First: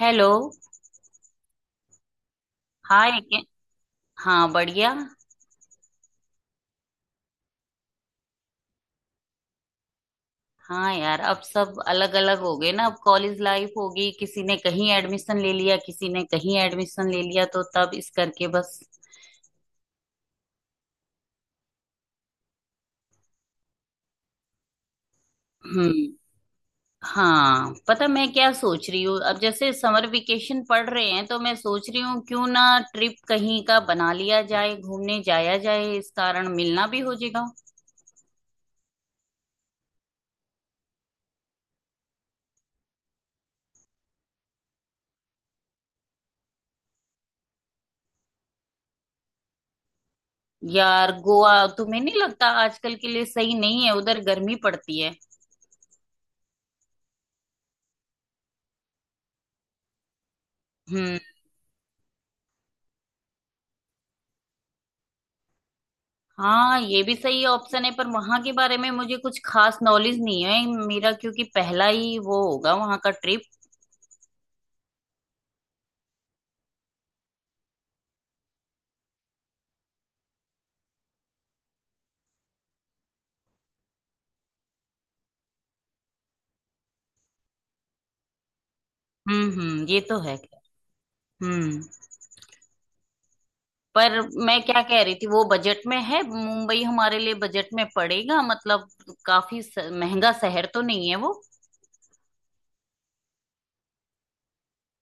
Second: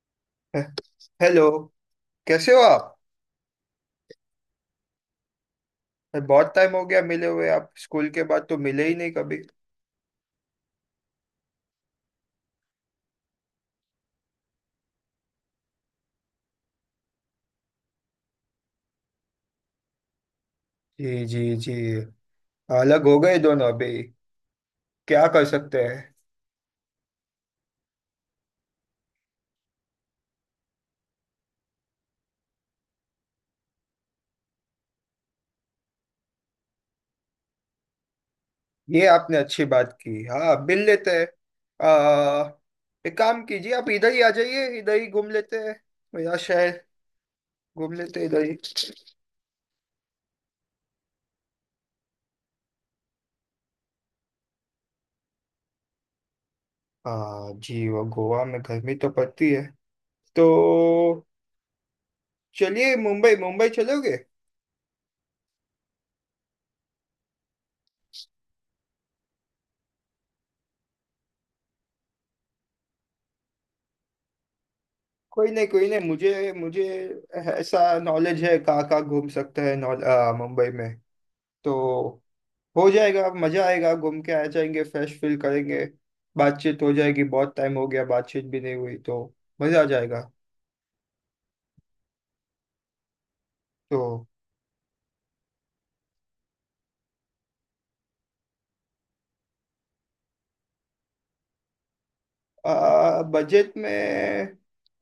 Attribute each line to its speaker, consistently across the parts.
Speaker 1: Hello.
Speaker 2: Hello. कैसे हो आप।
Speaker 1: हाय के- हाँ, बढ़िया।
Speaker 2: बहुत टाइम हो गया मिले हुए, आप स्कूल के बाद तो मिले ही नहीं कभी।
Speaker 1: हाँ यार, अब सब अलग अलग हो गए ना। अब कॉलेज लाइफ होगी, किसी ने कहीं एडमिशन ले लिया, किसी ने कहीं एडमिशन ले लिया, तो तब इस करके बस।
Speaker 2: जी जी जी। अलग हो गए दोनों अभी। क्या कर सकते हैं।
Speaker 1: हम्म। हाँ, पता मैं क्या सोच रही हूँ, अब जैसे समर वेकेशन पड़ रहे हैं तो मैं सोच रही हूँ क्यों ना ट्रिप कहीं का बना लिया जाए, घूमने जाया जाए, इस कारण मिलना भी हो जाएगा।
Speaker 2: ये आपने अच्छी बात की, हाँ मिल लेते हैं। एक काम कीजिए, आप इधर ही आ जाइए, इधर ही घूम लेते हैं। मेरा शहर घूम लेते हैं इधर ही।
Speaker 1: यार गोवा, तुम्हें नहीं लगता आजकल के लिए सही नहीं है, उधर गर्मी पड़ती है।
Speaker 2: हाँ जी, वो गोवा में गर्मी तो पड़ती है तो
Speaker 1: हम्म।
Speaker 2: चलिए मुंबई मुंबई चलोगे।
Speaker 1: हाँ ये भी सही ऑप्शन है, पर वहां के बारे में मुझे कुछ खास नॉलेज नहीं है मेरा, क्योंकि पहला ही वो होगा वहां का ट्रिप।
Speaker 2: कोई नहीं कोई नहीं, मुझे मुझे ऐसा नॉलेज है कहाँ कहाँ घूम सकते हैं मुंबई में तो। हो जाएगा, मजा आएगा, घूम के आ जाएंगे, फ्रेश फील करेंगे। बातचीत हो जाएगी, बहुत टाइम हो गया बातचीत भी नहीं हुई तो मजा आ
Speaker 1: हम्म, ये तो
Speaker 2: जाएगा।
Speaker 1: है। हम्म। पर
Speaker 2: तो
Speaker 1: मैं क्या कह रही थी, वो बजट में है मुंबई? हमारे लिए बजट में पड़ेगा मतलब? काफी महंगा शहर तो नहीं है वो?
Speaker 2: बजट में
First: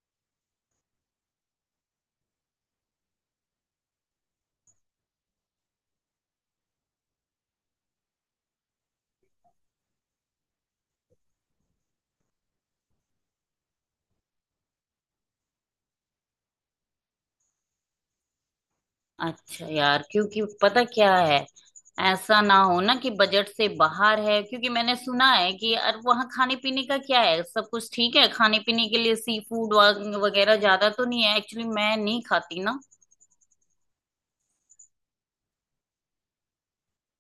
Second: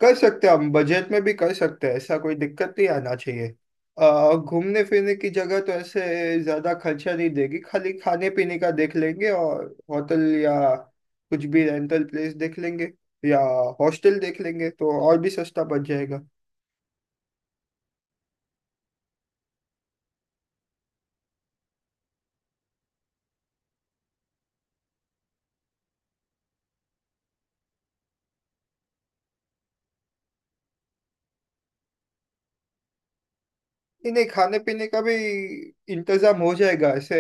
Speaker 2: कर सकते हैं, हम बजट में भी कर सकते हैं, ऐसा कोई दिक्कत नहीं आना चाहिए। घूमने फिरने की जगह तो ऐसे ज्यादा खर्चा नहीं देगी, खाली खाने पीने का देख लेंगे, और होटल या कुछ भी रेंटल प्लेस देख लेंगे या हॉस्टल देख लेंगे, तो और भी सस्ता बच जाएगा।
Speaker 1: अच्छा यार, क्योंकि पता क्या है, ऐसा ना हो ना कि बजट से बाहर है। क्योंकि मैंने सुना है कि यार वहाँ खाने पीने का क्या है, सब कुछ ठीक है खाने पीने के लिए? सी फूड वगैरह ज्यादा तो नहीं है, एक्चुअली मैं नहीं खाती ना।
Speaker 2: नहीं नहीं, खाने पीने का भी इंतजाम हो जाएगा ऐसे।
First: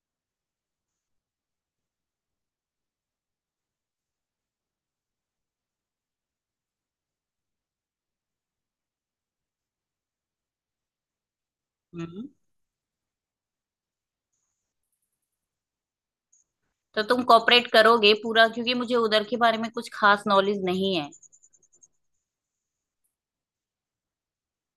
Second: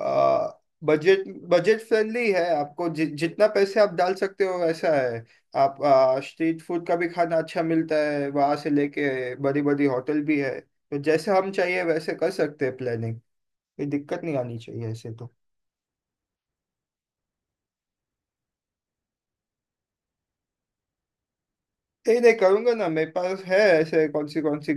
Speaker 2: आ, बजट बजट फ्रेंडली है, आपको जितना पैसे आप डाल सकते हो वैसा है। आप स्ट्रीट फूड का भी खाना अच्छा मिलता है वहां से लेके, बड़ी बड़ी होटल भी है, तो जैसे हम चाहिए वैसे
Speaker 1: हम्म।
Speaker 2: कर सकते हैं प्लानिंग। कोई दिक्कत नहीं आनी चाहिए ऐसे तो।
Speaker 1: तो तुम कॉपरेट करोगे पूरा, क्योंकि मुझे उधर के बारे में कुछ खास नॉलेज नहीं है।
Speaker 2: नहीं नहीं करूंगा ना, मेरे पास है ऐसे कौन सी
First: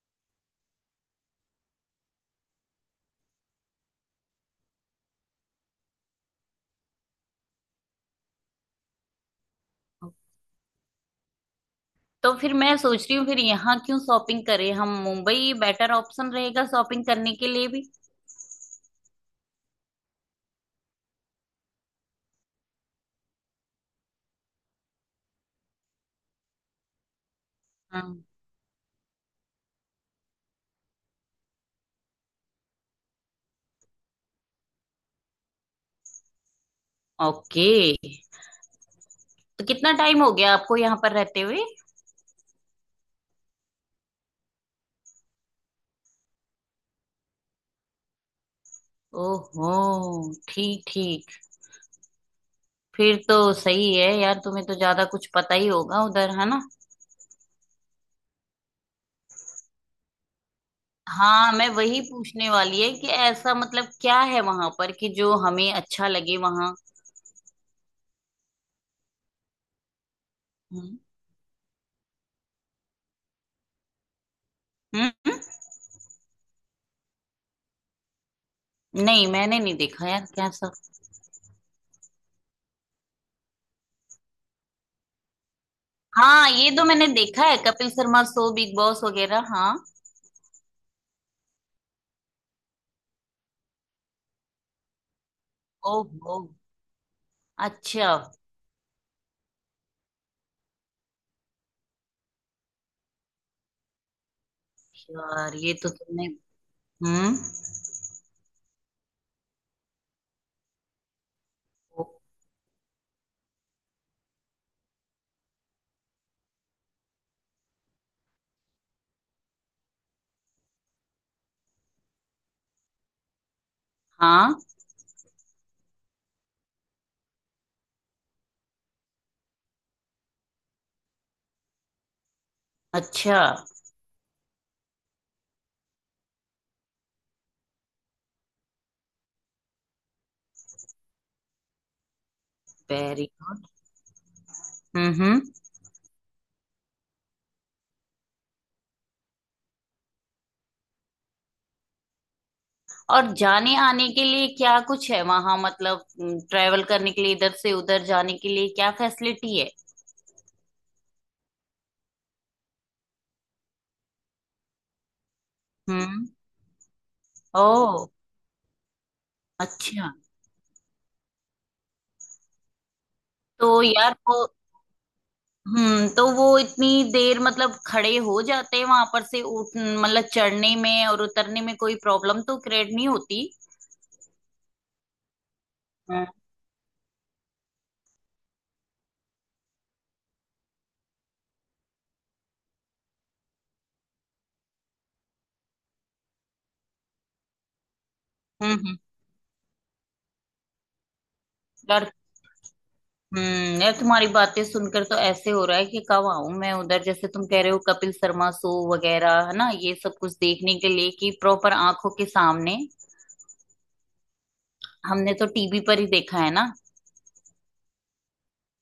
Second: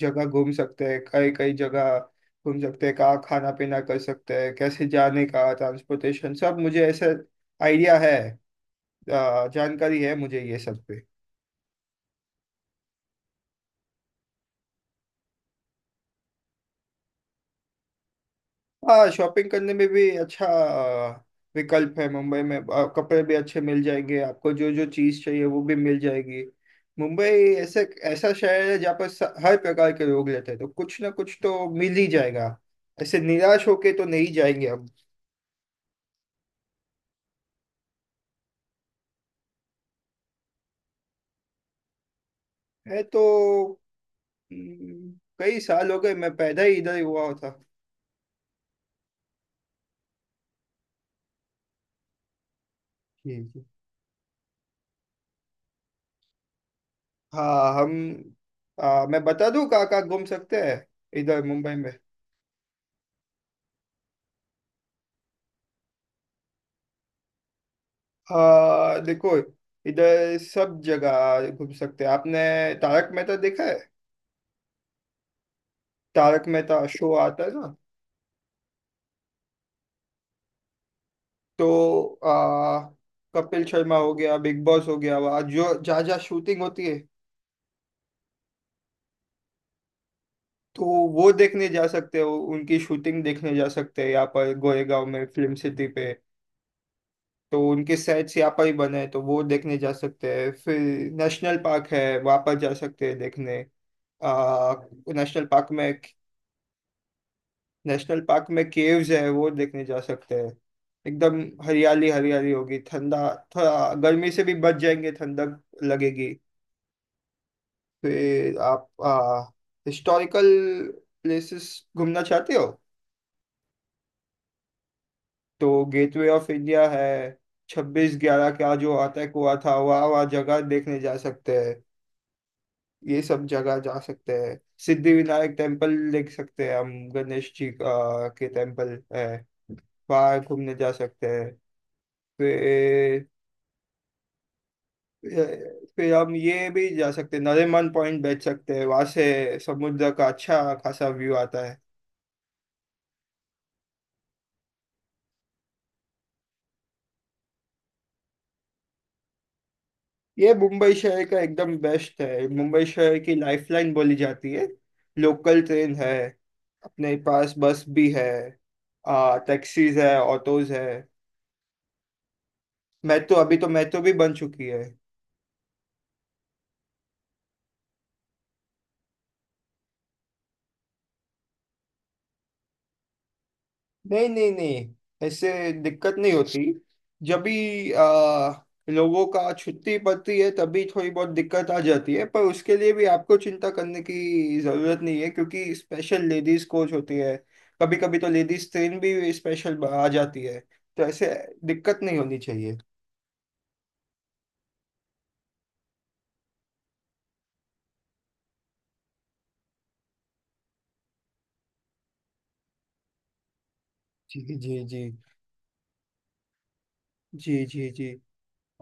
Speaker 2: जगह घूम सकते हैं, कई कई जगह घूम सकते हैं, कहाँ खाना पीना कर सकते हैं, कैसे जाने का ट्रांसपोर्टेशन, सब मुझे ऐसा आइडिया है, जानकारी है मुझे ये सब पे।
Speaker 1: तो फिर मैं सोच रही हूँ, फिर यहाँ क्यों शॉपिंग करें हम, मुंबई बेटर ऑप्शन रहेगा शॉपिंग करने के लिए भी।
Speaker 2: हाँ शॉपिंग करने में भी अच्छा विकल्प है मुंबई में, कपड़े भी अच्छे मिल जाएंगे आपको, जो जो चीज़ चाहिए वो भी मिल जाएगी। मुंबई ऐसे
Speaker 1: हम्म।
Speaker 2: ऐसा शहर है जहाँ पर हर प्रकार के लोग रहते हैं, तो कुछ ना कुछ तो मिल ही जाएगा, ऐसे निराश होके तो नहीं जाएंगे हम।
Speaker 1: ओके। तो कितना टाइम हो गया आपको यहाँ पर रहते हुए?
Speaker 2: है तो। हम्म, कई साल हो गए, मैं पैदा ही इधर ही हुआ था।
Speaker 1: ओहो, ठीक ठीक। फिर तो
Speaker 2: जी जी।
Speaker 1: सही है यार, तुम्हें तो ज्यादा कुछ पता ही होगा उधर, है ना?
Speaker 2: हाँ हम। मैं बता दूँ कहाँ कहाँ घूम सकते हैं। इधर
Speaker 1: हाँ, मैं
Speaker 2: मुंबई में
Speaker 1: वही पूछने वाली है कि ऐसा मतलब क्या है वहां पर कि जो हमें अच्छा लगे वहां।
Speaker 2: देखो, इधर सब
Speaker 1: हम्म
Speaker 2: जगह घूम सकते हैं आपने। तारक मेहता देखा है,
Speaker 1: हम्म? हम्म।
Speaker 2: तारक मेहता शो आता है ना।
Speaker 1: नहीं, मैंने नहीं देखा यार, क्या सब।
Speaker 2: तो आ, कपिल शर्मा हो गया, बिग बॉस हो गया, वहाँ जो जहाँ जहाँ
Speaker 1: हाँ
Speaker 2: शूटिंग
Speaker 1: ये तो
Speaker 2: होती है।
Speaker 1: मैंने देखा है, Kapil Sharma show, Bigg Boss वगैरह, हाँ।
Speaker 2: तो वो देखने जा सकते हो, उनकी शूटिंग देखने जा सकते हैं, यहाँ पर गोरेगांव में फिल्म सिटी पे।
Speaker 1: ओहो।
Speaker 2: तो उनके
Speaker 1: अच्छा।
Speaker 2: सेट्स यहाँ पर ही बने हैं, तो वो देखने जा सकते हैं फिर। नेशनल पार्क है, वहाँ पर जा सकते हैं देखने। आ, नेशनल
Speaker 1: यार
Speaker 2: पार्क
Speaker 1: ये
Speaker 2: में,
Speaker 1: तो तुमने। हम्म।
Speaker 2: नेशनल पार्क में केव्स है, वो देखने जा सकते हैं। एकदम हरियाली हरियाली होगी, ठंडा, थोड़ा गर्मी से भी बच जाएंगे, ठंडक लगेगी। फिर आप हिस्टोरिकल प्लेसेस घूमना चाहते हो
Speaker 1: हाँ।
Speaker 2: तो गेटवे ऑफ इंडिया है। 26/11 का जो अटैक हुआ था, वह जगह देखने जा सकते हैं। ये
Speaker 1: अच्छा।
Speaker 2: सब जगह जा सकते हैं। सिद्धिविनायक टेम्पल देख सकते हैं हम, गणेश जी का के टेम्पल है, वहाँ घूमने जा सकते हैं
Speaker 1: वेरी।
Speaker 2: फिर।
Speaker 1: हम्म।
Speaker 2: फिर हम ये भी जा सकते हैं, नरीमन पॉइंट बैठ सकते हैं, वहां से समुद्र का अच्छा खासा व्यू आता है।
Speaker 1: और जाने आने के लिए क्या कुछ है वहां, मतलब ट्रेवल करने के लिए इधर से उधर जाने के लिए क्या फैसिलिटी है?
Speaker 2: ये मुंबई शहर का एकदम बेस्ट है, मुंबई शहर की लाइफलाइन बोली जाती है, लोकल ट्रेन है।
Speaker 1: हम्म।
Speaker 2: अपने पास बस
Speaker 1: ओ।
Speaker 2: भी है, आ टैक्सीज
Speaker 1: अच्छा।
Speaker 2: है, ऑटोज है। मेट्रो, अभी तो
Speaker 1: तो
Speaker 2: मेट्रो भी
Speaker 1: यार
Speaker 2: बन
Speaker 1: वो।
Speaker 2: चुकी है।
Speaker 1: हम्म, तो वो इतनी देर मतलब खड़े हो जाते हैं वहां पर से, उठ मतलब चढ़ने में और उतरने में कोई प्रॉब्लम तो क्रिएट नहीं होती?
Speaker 2: नहीं नहीं नहीं, ऐसे दिक्कत
Speaker 1: हम्म
Speaker 2: नहीं होती। जब भी लोगों का छुट्टी पड़ती है तभी थोड़ी बहुत दिक्कत आ जाती है, पर उसके लिए भी आपको चिंता करने की जरूरत नहीं है, क्योंकि स्पेशल लेडीज कोच होती है। कभी कभी तो लेडीज ट्रेन
Speaker 1: हम्म।
Speaker 2: भी स्पेशल आ जाती है, तो ऐसे दिक्कत
Speaker 1: यार,
Speaker 2: नहीं होनी चाहिए।
Speaker 1: हम्म, यार तुम्हारी बातें सुनकर तो ऐसे हो रहा है कि कब आऊं मैं उधर, जैसे तुम कह रहे हो कपिल शर्मा शो वगैरह है ना, ये सब कुछ देखने के लिए कि प्रॉपर आंखों के सामने।
Speaker 2: जी जी जी।
Speaker 1: हमने तो टीवी पर ही देखा है ना।
Speaker 2: जी जी जी।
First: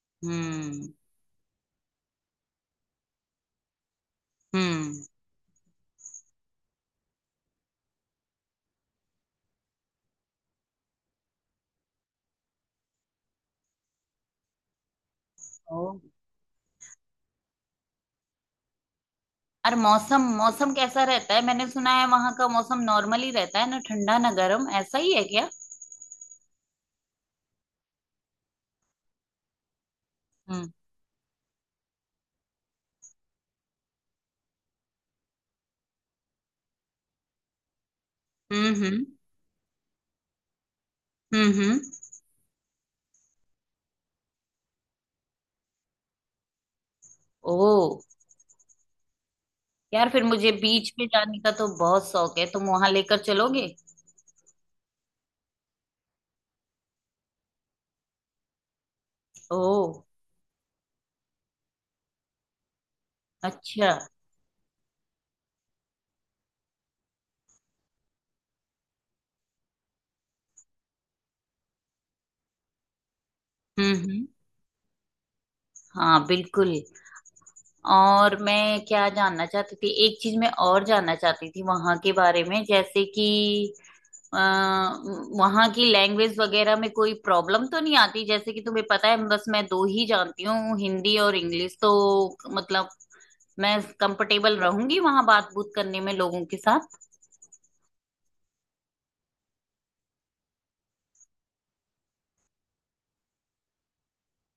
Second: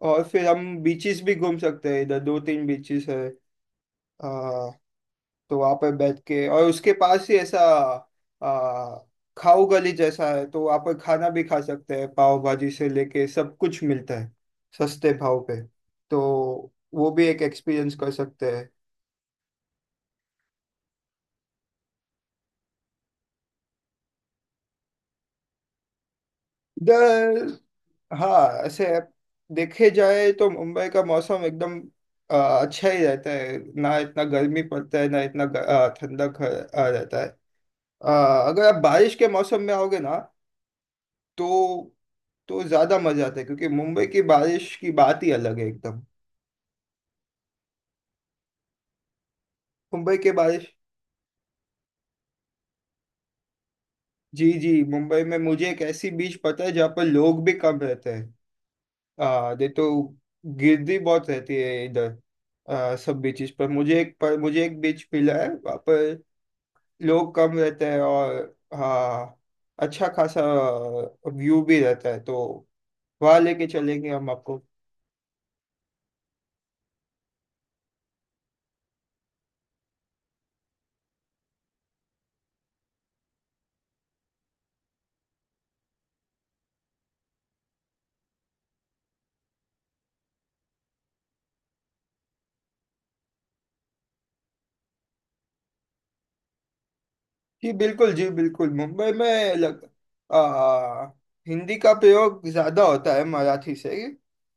Speaker 2: और फिर हम
Speaker 1: हम्म
Speaker 2: बीचेस भी घूम सकते हैं, इधर दो तीन बीचेस है।
Speaker 1: हम्म।
Speaker 2: तो वहां पे बैठ के, और उसके पास ही ऐसा आ, खाओ गली जैसा है, तो वहां पर खाना भी खा सकते हैं, पाव भाजी से लेके सब कुछ मिलता है सस्ते भाव पे।
Speaker 1: ओ।
Speaker 2: तो वो भी एक एक्सपीरियंस कर सकते हैं।
Speaker 1: और मौसम मौसम कैसा रहता है, मैंने सुना है वहां का मौसम नॉर्मल ही रहता है ना, ठंडा ना गर्म, ऐसा ही है क्या?
Speaker 2: इधर हाँ ऐसे देखे जाए तो
Speaker 1: हम्म
Speaker 2: मुंबई का मौसम एकदम आ, अच्छा ही रहता है, ना इतना गर्मी पड़ता है ना इतना ठंडक रहता है। अगर
Speaker 1: हम्म।
Speaker 2: आप बारिश के मौसम में आओगे ना
Speaker 1: हम्म हम्म।
Speaker 2: तो तो ज्यादा मजा आता है, क्योंकि मुंबई की बारिश की बात ही अलग है एकदम।
Speaker 1: ओ। यार
Speaker 2: मुंबई
Speaker 1: फिर
Speaker 2: की
Speaker 1: मुझे
Speaker 2: बारिश।
Speaker 1: बीच पे जाने का तो बहुत शौक है, तुम वहां लेकर चलोगे?
Speaker 2: जी जी, मुंबई में मुझे एक ऐसी बीच पता है जहाँ पर लोग भी कम रहते हैं। आ दे तो
Speaker 1: ओ।
Speaker 2: गिरदी बहुत रहती है इधर सब बीचेस पर
Speaker 1: अच्छा।
Speaker 2: मुझे एक बीच मिला है वहाँ पर, लोग कम रहते हैं, और हाँ अच्छा खासा व्यू भी रहता है, तो वहाँ लेके चलेंगे
Speaker 1: हम्म।
Speaker 2: हम आपको।
Speaker 1: हाँ बिल्कुल। और मैं क्या जानना चाहती थी, एक चीज मैं और जानना चाहती थी वहां के बारे में, जैसे कि अ, वहाँ की लैंग्वेज वगैरह में कोई प्रॉब्लम तो नहीं आती? जैसे कि तुम्हें पता है बस मैं दो ही जानती हूँ, हिंदी और इंग्लिश। तो मतलब मैं कंफर्टेबल रहूंगी वहाँ बात बूत करने में लोगों के साथ?
Speaker 2: जी बिल्कुल, जी बिल्कुल। मुंबई में आ, हिंदी का प्रयोग ज्यादा होता है मराठी से।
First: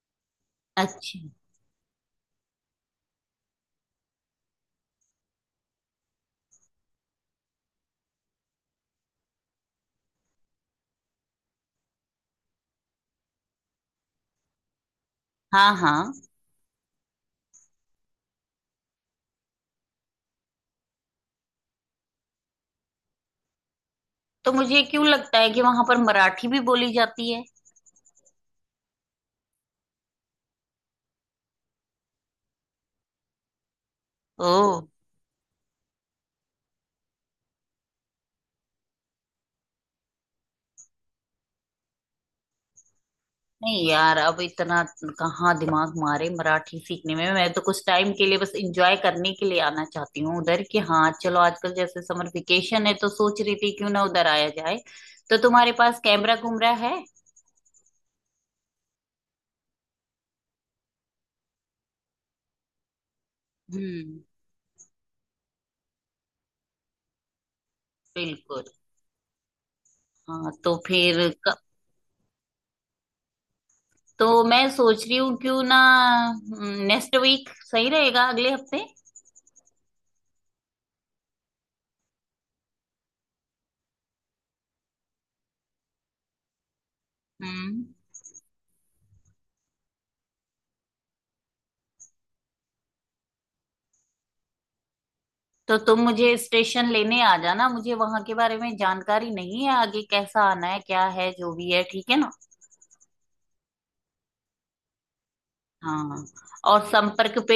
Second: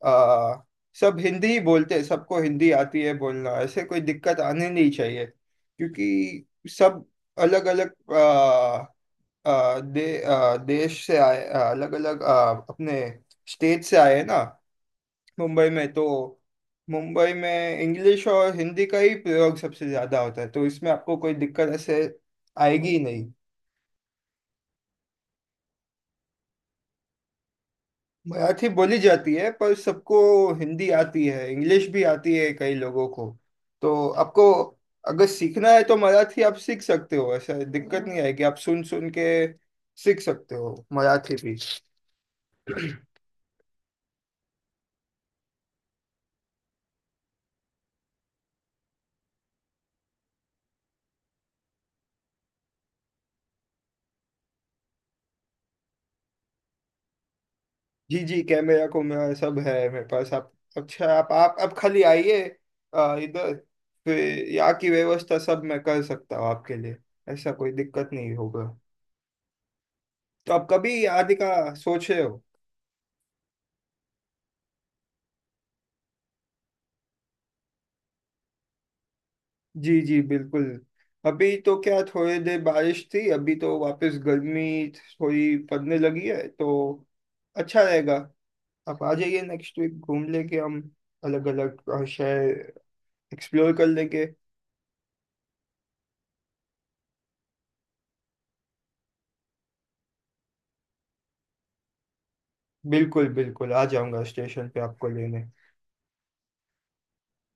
Speaker 2: आ, सब
Speaker 1: अच्छा।
Speaker 2: हिंदी ही बोलते हैं, सबको हिंदी आती है बोलना, ऐसे कोई दिक्कत आनी नहीं चाहिए, क्योंकि सब अलग अलग आ, आ, दे, आ, देश से आए, अलग अलग अपने स्टेट से आए हैं ना, मुंबई
Speaker 1: हाँ
Speaker 2: में तो।
Speaker 1: हाँ।
Speaker 2: मुंबई में इंग्लिश और हिंदी का ही प्रयोग सबसे ज्यादा होता है, तो इसमें आपको कोई दिक्कत ऐसे आएगी ही नहीं।
Speaker 1: तो मुझे क्यों लगता है कि वहां पर मराठी भी बोली जाती है?
Speaker 2: मराठी बोली जाती है पर सबको हिंदी आती है, इंग्लिश भी आती है कई लोगों को। तो आपको
Speaker 1: ओ।
Speaker 2: अगर सीखना है तो मराठी आप सीख सकते हो, ऐसा दिक्कत नहीं आएगी, आप सुन सुन के सीख सकते हो मराठी भी।
Speaker 1: नहीं यार, अब इतना कहाँ दिमाग मारे मराठी सीखने में, मैं तो कुछ टाइम के लिए बस एंजॉय करने के लिए आना चाहती हूँ उधर, कि हाँ चलो, आजकल जैसे समर वेकेशन है तो सोच रही थी क्यों ना उधर आया जाए। तो तुम्हारे पास कैमरा कुमरा है?
Speaker 2: जी जी, कैमरा को मेरा सब है मेरे पास, आप। अच्छा, आप आप खाली आइए इधर। फिर
Speaker 1: हम्म।
Speaker 2: यहाँ की व्यवस्था सब मैं कर सकता हूँ आपके लिए, ऐसा कोई दिक्कत नहीं होगा।
Speaker 1: बिल्कुल। हाँ
Speaker 2: तो आप
Speaker 1: तो
Speaker 2: कभी
Speaker 1: फिर
Speaker 2: आने का सोच रहे हो।
Speaker 1: तो मैं सोच रही हूँ क्यों ना नेक्स्ट वीक सही रहेगा, अगले हफ्ते।
Speaker 2: जी जी बिल्कुल। अभी तो क्या थोड़ी देर बारिश थी, अभी तो वापस गर्मी थोड़ी पड़ने लगी है तो अच्छा
Speaker 1: हम्म।
Speaker 2: रहेगा। आप आ जाइए नेक्स्ट वीक, घूम लेंगे हम, अलग अलग शहर एक्सप्लोर कर लेंगे।
Speaker 1: तो तुम मुझे स्टेशन लेने आ जाना, मुझे वहां के बारे में जानकारी नहीं है आगे कैसा आना है क्या है जो भी है, ठीक है ना?
Speaker 2: बिल्कुल बिल्कुल, आ जाऊंगा स्टेशन पे आपको लेने।
Speaker 1: हाँ। और संपर्क पे,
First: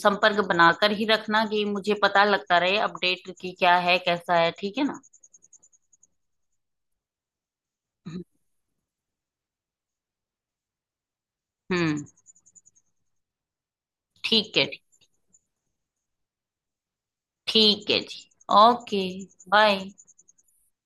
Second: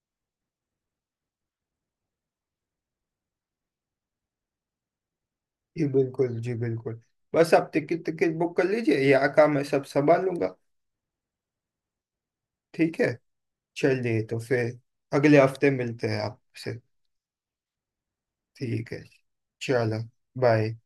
Speaker 1: संपर्क बनाकर ही रखना कि मुझे पता लगता रहे अपडेट की क्या है कैसा है, ठीक है ना?
Speaker 2: जी बिल्कुल, जी बिल्कुल। बस आप टिकट टिकट बुक कर लीजिए, यहाँ का मैं सब संभाल लूंगा।
Speaker 1: हम्म।
Speaker 2: ठीक है, चलिए तो
Speaker 1: ठीक है।
Speaker 2: फिर। अगले हफ्ते मिलते हैं आपसे।
Speaker 1: ठीक है जी।
Speaker 2: ठीक है।
Speaker 1: ओके। बाय।
Speaker 2: चलो बाय।